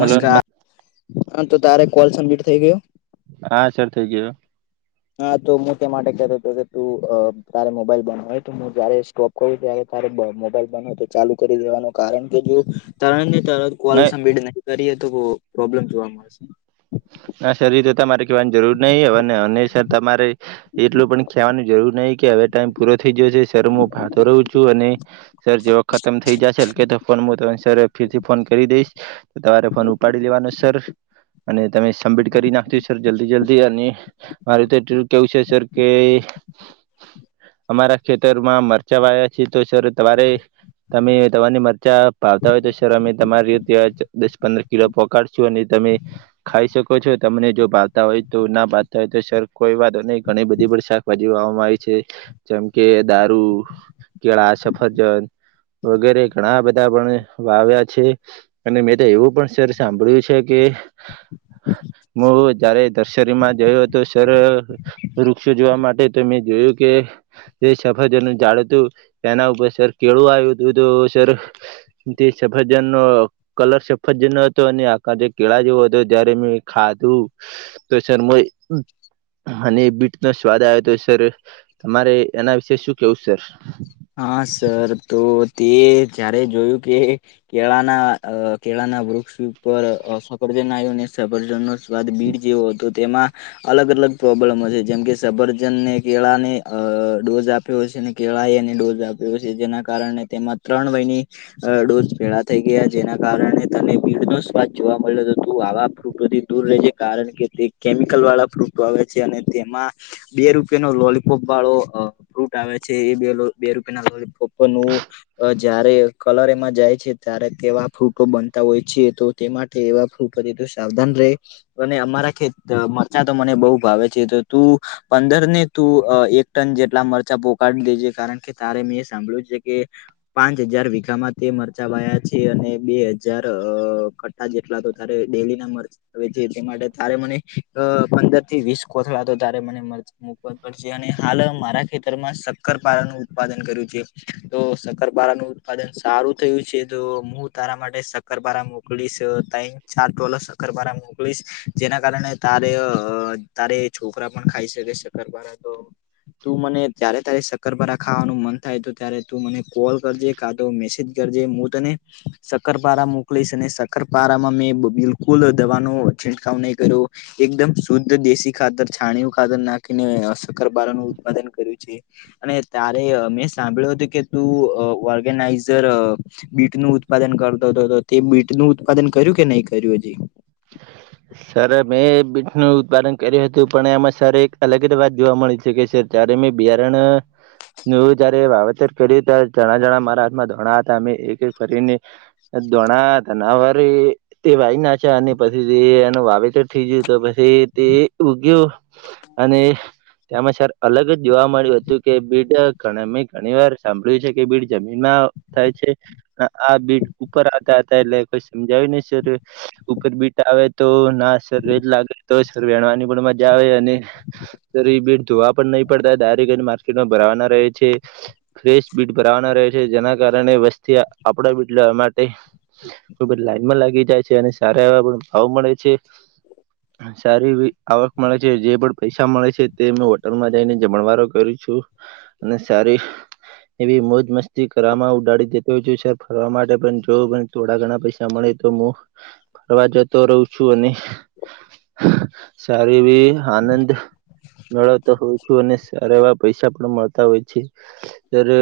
Hello નમ હા તો તારે કોલ સમિટ થઈ ગયું હા સર થઈ ગયયો હા તો હું તે માટે કતો હતો કે તું તારે મોબાઈલ બનવય તો હું જારે સ્ટોપ કો ત્યારે તારે મોબાઈલ બન તો ચાલુ કરી દેવાનો કારણ કે જો તરણ ને તરણ કોલ નહી સમિટ નહી કરીએ તો બ પ્રોબ્લેમ જોવા મળશે ના સર એ તો તમારે કહેવાની જરૂર નહીિ હ ન. સર તમારે એટલું પણ ખાવાનું જરૂર નહીિ કે હવે ટાઈમ પૂરો થઈ ગયો છે. સર હું ભાતો રહું છું અને સર જેવા ખતમ થઇ જશે એ કે તો ફોન હું ત સર ફીરથી ફોન કરી દઈશ તો તમારે ફોન ઉપાડી લેવાનો સર અને તમે કમ્પ્લીટ કરી નાખતી સર જલ્દી જલ્દી અને મારે તો એટલલું કેવું છે. સર કે અમારા ખેતરમાં મરચા વાયા છે. તો સર તમારે તમે તમારીની મરચા પાવતા હોય તો સર અમે તમારીતે દસ પંદર ક્ષીર પકડડી છું અનેને તમે ખાઈ શકો છો તમને જો ભાતા હોય તો ના ભાવતા હોય તો સર કોઈ વાત નહી ઘણી બધી પણ શાકભાજી વાવામાં આવી છે, ચમકે દારૂ કેળા સફરજન વગેરે ઘણા બધા પણ વાવ્યા છે, અને મેં તો એવું પણ શર સાંભળ્યું છે કે હું જયારે દર્શરીમાં જોયો હતો સર વૃક્ષો જોવા માટે તો મેં જોયું કે જે સફરજન જાળ હતું તેના ઉપર સર કેળું આવ્યું હતું તો સર તે સફરજન નો કલર સફરજન ન હતો અને આખ જે કેળા જેવો હતો જયારે મેં ખાધું તો સર અને બીટ નો સ્વાદ આવે તો સર તમારે એના વિશે શું કેવું સર, હા સર તો તે જ્યારે જોયું કે કેળાના કેળાના વૃક્ષ ઉપર અસકજનુ સજ બીડ જેવો હતો તેમાં અલગ અલગ પ્રોબ્લેમ છે, જેમ કે સબરજનને કેળા ને અ ડોઝ આપ્યો છે, અને કેળા ડોઝ આપ્યો છે, જેના કારણે તેમાં ત્રણ વયની ડોઝ ભેળા થઈ ગયા જેના કારણે તને ભીડ નો સ્વાદ જોવા મળ્યો હતો આવા ફ્રુટ તો દૂર રહે કારણ કે તે કેમિકલ વાળા ફ્રૂટો આવે છે, અને તેમાં બે રૂપિયા નો લોલીપોપ વાળો ફ્રૂટ આવે છે, એ બે બે રૂપિયા ના પોપરનું અ જયારે કલર એમાં જાય છે, ત્યારે તેવા ફોટો બનતા હોય છે, તો તે માટે એવા ફૂપતિ તો સાવધાન રહે, અને અમારા ખે મરચા તો મને બઉુ ભાવે છે, તો તું પંદર ને તું એક ટન જેટલા મરચા પોકાડી દેજે કારણ કે તારે મેં એ સાંભળ્યું છે, કે પાંચ હજાર વીઘામાં તે મરચાવાયા છે, અને બે હજાર જેટલા તો તારે ડેલી ના મરચા હવે તે માટે તારે મને પંદર થી વીસ કોથળા તો તારે મને મરચા હું પણઅને મરચાહાલ મારા ખેતરમાં શક્કર પાલને ઉત્પાદન ર કરું છું, તો શક્કરપારા નું ઉત્પાદન સારું થયું છે, તો મુ તારા માટે કરબારા મોકલીશ તા ચાર ટોલો પરબાર મોકલીશ જેના કારણે તારે તારે છોકરા પણ ખાઈ શકે છે, શક્કરપારા તું મને ત્યારે ત્યારે સક્કર ભરા ખાવાનું મન થાય તો ત્યારે તું મને કોલ કરજે કા તો મેસેજ કરજે હું તને સકરપારા મોકલીશ અને સકરપારામાં મેં બિલકુલ દવાનો છિંટકાવ નહીં કર્યો. એકદમ શુદ્ધ દેશી ખાતર છાણીયું ખાતર નાખીને શકરબારાનુંઉત્પાદન કર્યું છે, અને ત્યારે મેં સાંભળ્યું હતું કે તું ઓર્ગેનાઈઝર બીટ ન ઉત્પાદન કરતો હતો તે બીટ નું ઉત્પાદન કર્યું કે નહી કર્યું હજી. સર મેં બીટનું ઉત્પાદન કર્યું હતું પણ એમાં સર એક અલગ જ વાત જોવા મળી છે, કે સર ચારેમે બિયારણ નવું જયારે વાવેતર કર્યું ત્યારે જણા જણા મારા હાથમાં ધોણા હતા અમે એક એક ફરીન [unintelligible] વાવેતર થઈ ગયું તો પછી તે ઉગયો અને તેમાં સર અલગ જ જોવા મળ્યું હતું કે બીડ મે ઘણી વાર સાંભળ્યું છે, કે બીડ જમીનમાં થાય છે, આ બીટ ઉપર આવતા હતા એટલે કોઈ સમજાવી નઈ શરૂ. ઉપર બીટ આવે તો ના સર વેજ લાગે તો સર વેણવાની પણ મજા આવે અને ત એ બેટ ધોવા પણ નહી પડતા ડાયરેક્ટ એને માર્કેટમાં ભરાવાના રહે છે, ફ્રેશ બીટ ભરાવાના રહે છે, જેના કારણે વસ્તી આપણા બીટ લ માટે લોકો બધા લાઈનમાં લાગી જાય છે અને સારા એવા પણ ભાવ મળે છે. [inaudible] સારી એવી આવક મળે છે જે પણ પૈસા મળે છે તેં હોટલમાં જઈને જમણવારો કરુ છું. અને સારી એવી મોજ મસ્તી કરવામાં ઉડાડી દેતો હોય સર ફરવા માટે પણ જોવું પણ થોડા ઘણા પૈસા મળે તો હું ફરવા જતો રહું છું અને સારી એવી આનંદ મેળવતો હોય છું અને સારા એવા પૈસા પણ મળતા હોય છે. સર અ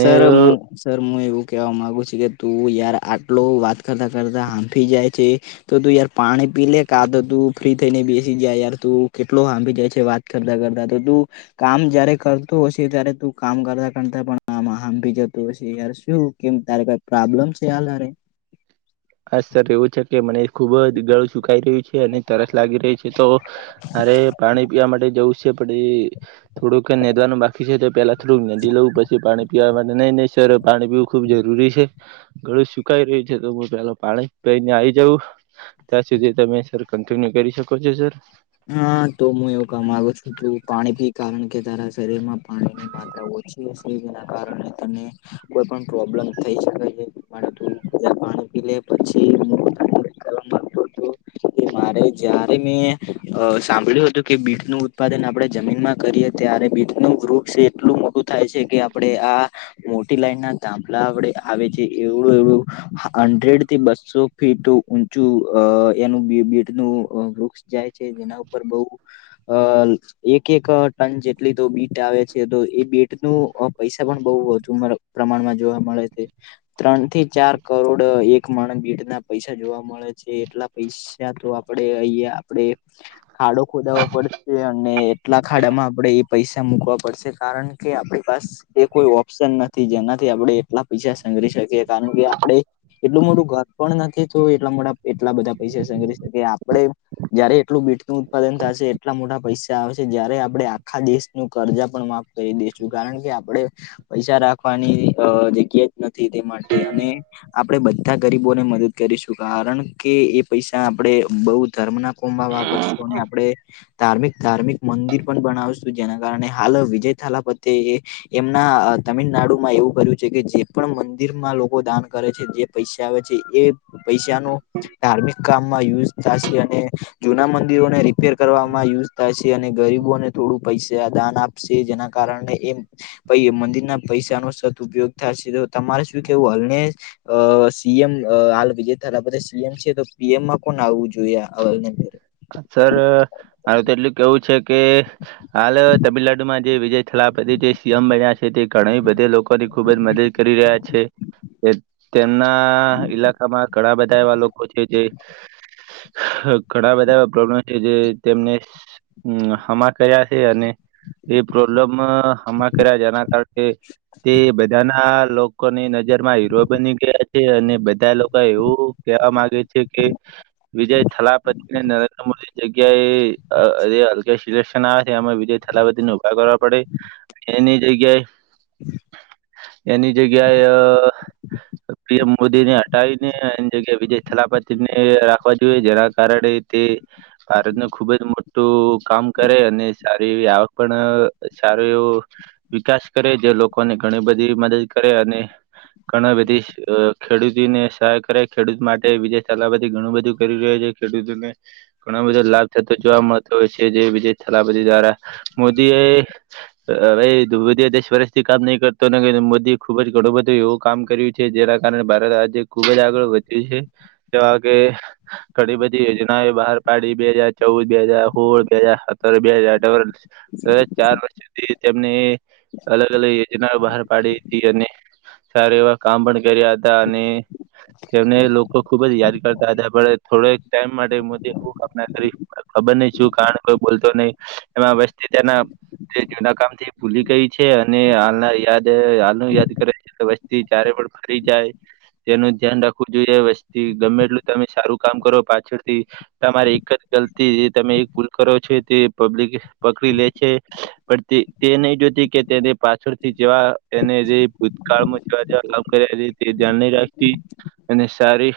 સર અ મુું સર હું એવું કેવા માગુ છું કે તું યાર આટલો વાત કરતા કરતા હાંફી જાય છે. તો તું યાર પાણી પી લે કા તો તું ફ્રી થઈને બેસી જાય યાર તું કેટલો હાંફી જાય છે વાત કરતા કરતા તો તું કામ જયારે કરતો હશે ત્યારે તું કામ કરતા કરતા પણ- આમાં હાભી જતું હશે યાર શું કેમ તારે કઈ પ્રોબ્લેમ છે. હાલ હારે હા સર એવું છે કે મને ખુબ જ ગળું સુકાઈ રહ્યું છે અને તરસ લાગી રહી છે તો મારે પાણી પીવા માટે જવું છે. પણ એ થોડુંક નંદવાનું બાકી છે તો પેલા થોડક નાંદી લઉ પછી પાણી પીવા માટે નહી નઈ સર પાણી પીવું ખુબ જરૂરી છે ગળું સુકાઈ રહ્યું છે તો બી પેલા પાણી પાહીને આવી જવું ત્યાં સુધી તમે સર કન્ટિન્યુ કરી શકો છો સર હા તો હું એવું કામ આવુ છું તું પાણી પી કારણ કે તારા શરીર માં પાણીની માત્રા ઓ કારણે તને કોઈ પણ પ્રોબ્લેમ થઈ શકે છે. તું પાણી પી લે પછી મુ તને [unintelligible] એ મારે જ્યારે મે અ સાંભળ્યું હતું કે બીટ નું ઉત્પાદન આપણે જમીનમાં કરીએ ત્યારે બીટ નું વૃક્ષ એટલું બધું થાય છે કે આપડે આ મોટી લાઈન ના ધાભલા વડે આવે છે એવડું એવડું હંડ્રેડ થી બસો ફીટ ઊંચું અ એનું બીટ નુ વૃક્ષ જાય છે જેના ઉપર બહું હલ એક એક ટન જેટલી તો બીટ આવે છે તો એ બીટ નુ પૈસા પણ બઉ વધુ મતલબ પ્રમાણમાં જોવા મળે છે. ત્રણ થી ચાર કરોડ એક માણસ બીટ ના પૈસા જોવા મળે છે એટલા પૈસા પૈસા તો આપણેે અહિયા આપડે ખાડો ખોદાવો પડશે અને એટલા ખાડામાં આપડણે એ પૈસા મૂકવા પડશે કારણ કે આપડી પાસ એ કોઈ ઓપ્શન નથી જેનાથી આપડે એટલા પૈસા સંગલી શકીએ કારણ કે આપડે એટલું મોટું ઘર પણ નથી તો એટલા મોટા એટલા બધા પૈસા સંગરી શકે આપડે જયારે એટલું બીટ નું ઉત્પાદન થશે એટલા મોટા પૈસા આવસે જયારે આપડે આખા દેશનું કર્જા પણ માફ કહી દઈશું કારણ કે આપડે પૈસા રાખવાની અ જગ્યા જ નથી તે માટે અને આપણે બધા ગરીબોને મદદ કરીશું કારણ કે એ પૈસા આપણે બહુ ધર્મ ના લોકોમા વાપરશું અને આપડે ધાર્મિક ધાર્મિક મંદિર પણ બનાવશું જેના કારણે હાલ વિજય થાલાપતે એ એમના તમિલનાડુમાં એવું કર્યું છે કે જે પણ મંદિરમાં લોકો દાન કરે છે જે પૈસા આવે છે એ પૈસા નુ ધાર્મિક કામમાં યુઝ થાશે અને જૂના મંદિરોને રિપેર કરવામાં યુઝ થાય છે અને ગરીબોને થોડું પૈસા આ દાન આપશે જેના કારણે એમ પછી મંદિરના પૈસા નો સદ ઉપયોગ થાશે તો તમારે શું કેવું હલને અ પીએમ હાલ વિજય થાલાંપતિ સી એમ છે તો પી એમ માં કોણ આવવું જોઈએ અ સર અ મારે તો એટલું કેવું છે કે હાલ તમિલનાડુમાં જે વિજય થલાપતિ જે સી એમ બન્યા છે તે ઘણા બધે લોકોની ખુબ જ મદદ કરી રહ્યા છે તેમના ઈલાકામાં ઘણા બધા એવા લોકો છે જે ઘણા બધ પ્રોબ્લેમ છે જે તેમને હમ્મ હમા કર્યા છે અને એ પ્રોબ્લેમ હમા કર્યા જેના કારણે, તે બધાના લોક લોકોની નજર માં હીરો બની ગયા છે. અને બધા લોકો એવું કેવા માંગે છે કે વિજય થલાપતિ નરેન્દ્ર મોદી જગ્યાએ અ જે અગલે સિલેક્શન આવે છે. એમાં વિજય થલાપતિ ને ઉભા કરવા પડે. એની જગ્યાએ એની જગ્યાએ અ પીએમ મોદી ને હટાવીને એ જગ્યાએ વિજય થલાપતિ ને રાખવા જોઈએ જેના કારણે તે ભારતનું ખુબ જ મોટું કામ કરે અને સારી એવી આવક પણ સારું એવું વિકાસ કરે જે લોકોને ઘણી બધી મદદ કરે અને ઘણા વિદેશ ખેડૂતીને સહાય કરે ખેડૂત માટે વિજય થાલાંપતી ચલાવ બધી ઘણું બધું કરી રહ્યો છે. ખેડૂતોને. ઘણ બધો લાભ થતો જોવા મળતો હોય છે. જે વિજય થેલાપતિ દ્વારા મોદી એ અરે મોદી દસ વર્ષથી કામ નહી કરતો ન મોદીએ ખુબ જ ઘણું બધો એવું કામ કર્યું છે. જેના કારણે ભારત રાજ્ય ખુબ જ આગળ વધ્યું છે. તેવા કેે ઘણી બધી યોજના યોજના એ બહાર પાડી બે હાજર ચૌદ, બે હાજાર સોળ, બે હાજાર સત્તર, બે હજાર અઢર સતત ચાર વર્ષ સુધી તેમને અલગ-અલગ યોજનાઓ બહાર પાડી હતી. અને સાર એવા કામ પણ કર્યા હતા અને તેમને લોકો ખુબ જ યાદ કરતા હતા પણ થોડોક ટાઈમ માટે મોદીએ ખૂબ અપના કરી ખબર નહ છું કારણ કોઈ બોલતો નહી એમાં વસ્તી તેના જે જુના કામ થી ભૂલી ગઈ છે અને હાલના યાદ હાલનું યાદ કરે. વસ્તી જારે પણ ફરી જાય, તેનું ધ્યાન રાખવું જોઈએ વસ્તી ગમે એટલું તમે સારું કામ કરો પાછળ થી. તમારી એક જ ગલતી તમે એક ભૂલ કરો છો તે પબ્લિક પકડી લે છે પણ તે એ નહી જોતી કે તેને પાછળથી જવા તેને જે ભૂતકાળમાં જવા જ લ કર્યા છે તે ધ્યાન ન રાખતી અને સારી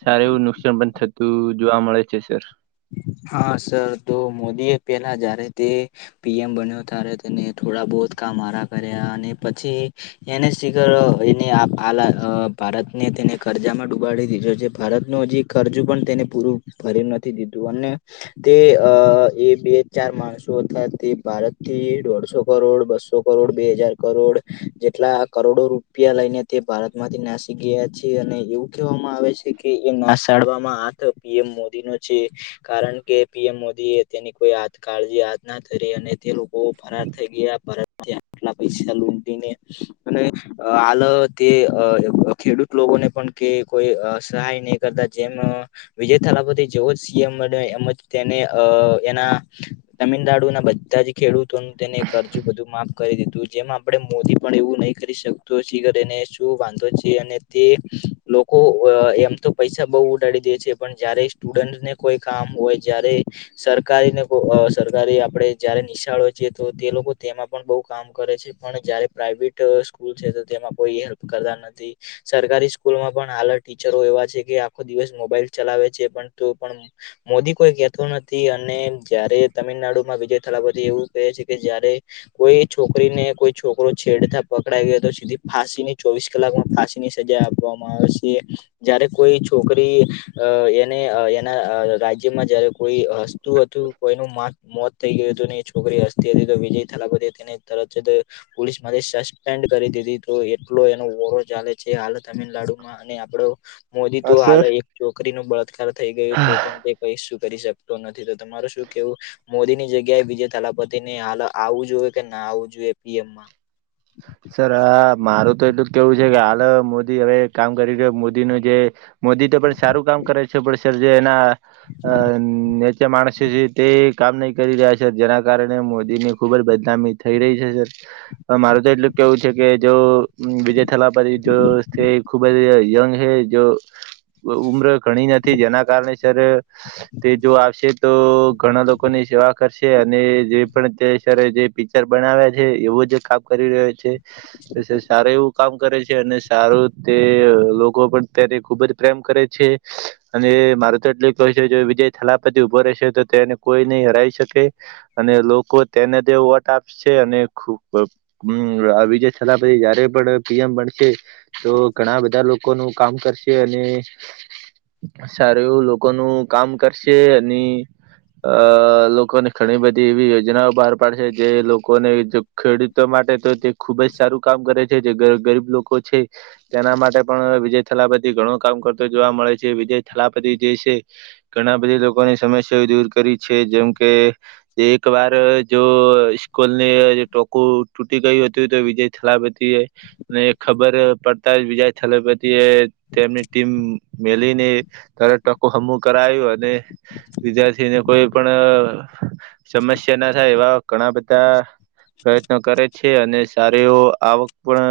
સાર એવું નુકસાન પણ થતું જોવા મળે છે સર. હા સર તો મોદી એ પેલા જયારે તે પીએમ બન્યો ત્યારે તેને થોડા બહોત કામ મારા કર્યા અને પછી એને શિખર એને આ ભારતને તેને કરજામાં ડૂબાડી દીધો છે ભારતનું હજી કરરજુ પણ તેને પૂરું ભર્યું નથી દીધું અને તે અ એ બે ચાર માણસો હતા તે ભારત થી દોઢસો કરોડ બસો કરોડ બે હજાર કરોડ જેટલા કરોડો રૂપિયા લઈને તે ભારત માંથી નાસી ગયા છે અને એવું- કહેવામાં આવે છે કે એ નાસાડવામાં આતો પીએમ મોદી નો જ છે. કારણ કે પીએમ મોદી એ તેની કોઈ કાળજી હાત ના કરી અને તે લોકો ફરાર થઈ ગયા આટલા પૈસા લોન લઈને અને અ આાલ તે ખેડૂત લોકોને પણ કે કોઈ સહાય નહી કરતા જેમ વિજય થાલાપતિ જેવો જ સીએમ એમજ તેને એના તમિલનાડુ ના બધા જ ખેડૂત તો હું તેને એક અરજુ બધું માફ કરી દીધું જેમાં આપણે મોદી પણ એવું નહી કરી શકતો છીને શું વાંધો છે? અને તે લોકો એમ તો પૈસા બહુ ઉડાડી દે છે પણ જયારે સ્ટુડન્ટ ને કોઈ કામ હોય જયારે સરકારી ને કો સરકારી આપણેે જયારે નિશાળ હો છીએ તો તે લોકો તેમાં પણ બહુ કામ કરે છે. પણ જયારે પ્રાઈવેટ સ્કૂલ છે તો તેમાં કોઈ હેલ્પ કરતા નથી. સરકારી સ્કૂલમાં પણ હાલ ટીચરો એવા છે કે આખો દિવસ મોબાઈલ ચલાવે છે પણ તો પણ- મોદી કોઈ કેહેતો નથી અને જયારે તમિલનાડુમાં વિજય થેલાપતિ એવું કહે છે કે જયારે કોઈ છોકરીને કોઈ છોકરો છેડતા પકડાઈ ગયો તો સીધી ફાંસી ની ચોઈસ લાકમાં ફાસીની સજા આપવામાં આવશે. જયારે કોઈ છોકરી અ એને એના અ રાજ્યમાં જયારે કોઈ હસ્તુ હતું કોઈનું માગ મોત થઈ ગયું હતું ને એ છોકરી હસતી હતી તો વિજય થેલાપતી હતી તેને તરત જ પોલીસ થી સસ્પેન્ડ કરી દીધી તું એટલો એનો ઓરો ચાલે છે હાલ તમિલનાડુમાં અને આપડો મોદી તો હા હાલ સર એક છોકરી નો બળાત્કાર થઈ ગયો કઈ શું કરી શકતો નથી તો તમાર શું કેવું?? મોદીની જગ્યાએ વિજય થલાપતિને હાલ આવું જોઈએ કે ના આવવું જોઈએ પીએમમાં સર મારું તો એટલું જ કેવું છે કે હાલ મોદી હવે કામ કરી રહ્યો મોદીનું જે મોદી તો પણ સારું કામ કરે છે પણ સર જે એના અ નેચે માણસ છે તે કામ નહી કરી રહ્યા છે જેના કારણે મોદીની ખુબ જ બદનામી થઈ રહી છે સર મારું તો એટલું કેવું છે કે જો વિજય થેલાપતી જો ખુબ જ યંગ હે જો ઉંમર ઘણી નથી જેના કારણે સર તે જો આવશે તો ઘણા લોકોની સેવા કરશે અને જે પણ જે પિક્ચર બનાવ્યા છે એવું જે કામ કરી રહ્યો છે સારું એવું કામ કરે છે અને સારું તે લોકો પણ તેને ખુબ જ પ્રેમ કરે છે. અને માર તો એટલે કહેય છે જો વિજય થેલાપતિ ઊભો રહેશે તો તેને કોઈ નહી હરાવી શકે. અને લોકો તેને તે વોટ આપશે અને ખૂબ આ વિજય થેલાપતી પછી જયારે પણ પીએમ બનશે તો ઘણા બધા લોકોનું કામ કરશે અને સારું એવું લોકોનું કામ કરશે અને અ લોકોને ઘણી બધી એવી યોજનાઓ બહાર પાડશે જે લોકોને ખેડૂતો માટે તો તે ખુબ જ સારું કામ કરે છે જે ગરીબ લોકો છે. તેના માટે પણ વિજય થલાપતિ ઘણું કામ કરતો જોવા મળે છે વિજય થલાપતિ જે છે. ઘણા બધી લોકોની સમસ્યાઓ દૂર કરી છે જેમ કે એક વાર જો સ્કૂલ ને ટોકૂ ગયું હતું તો વિજય થલાપતી અને ખબર પડતા જ વિજય થલપતિ એ તેમની ટીમ મેલીને તારે ટકો હમ્મું કરાયું અને વિદ્યાર્થીને કોઈ પણ સમસ્યા ના થાય એવા ઘણા બધા પ્રયત્ન કરે છે અને સારી એવો આવક પણ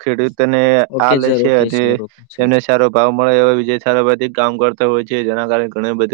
ખેડૂતને આ ઓકે લે સર છે ઓકે અને સર ઓકે સર તેને સારો ભાવ મળે એવા વિજયથાલાપથી કામ કરતો હોય છે જેના કારણે ઘણી બધું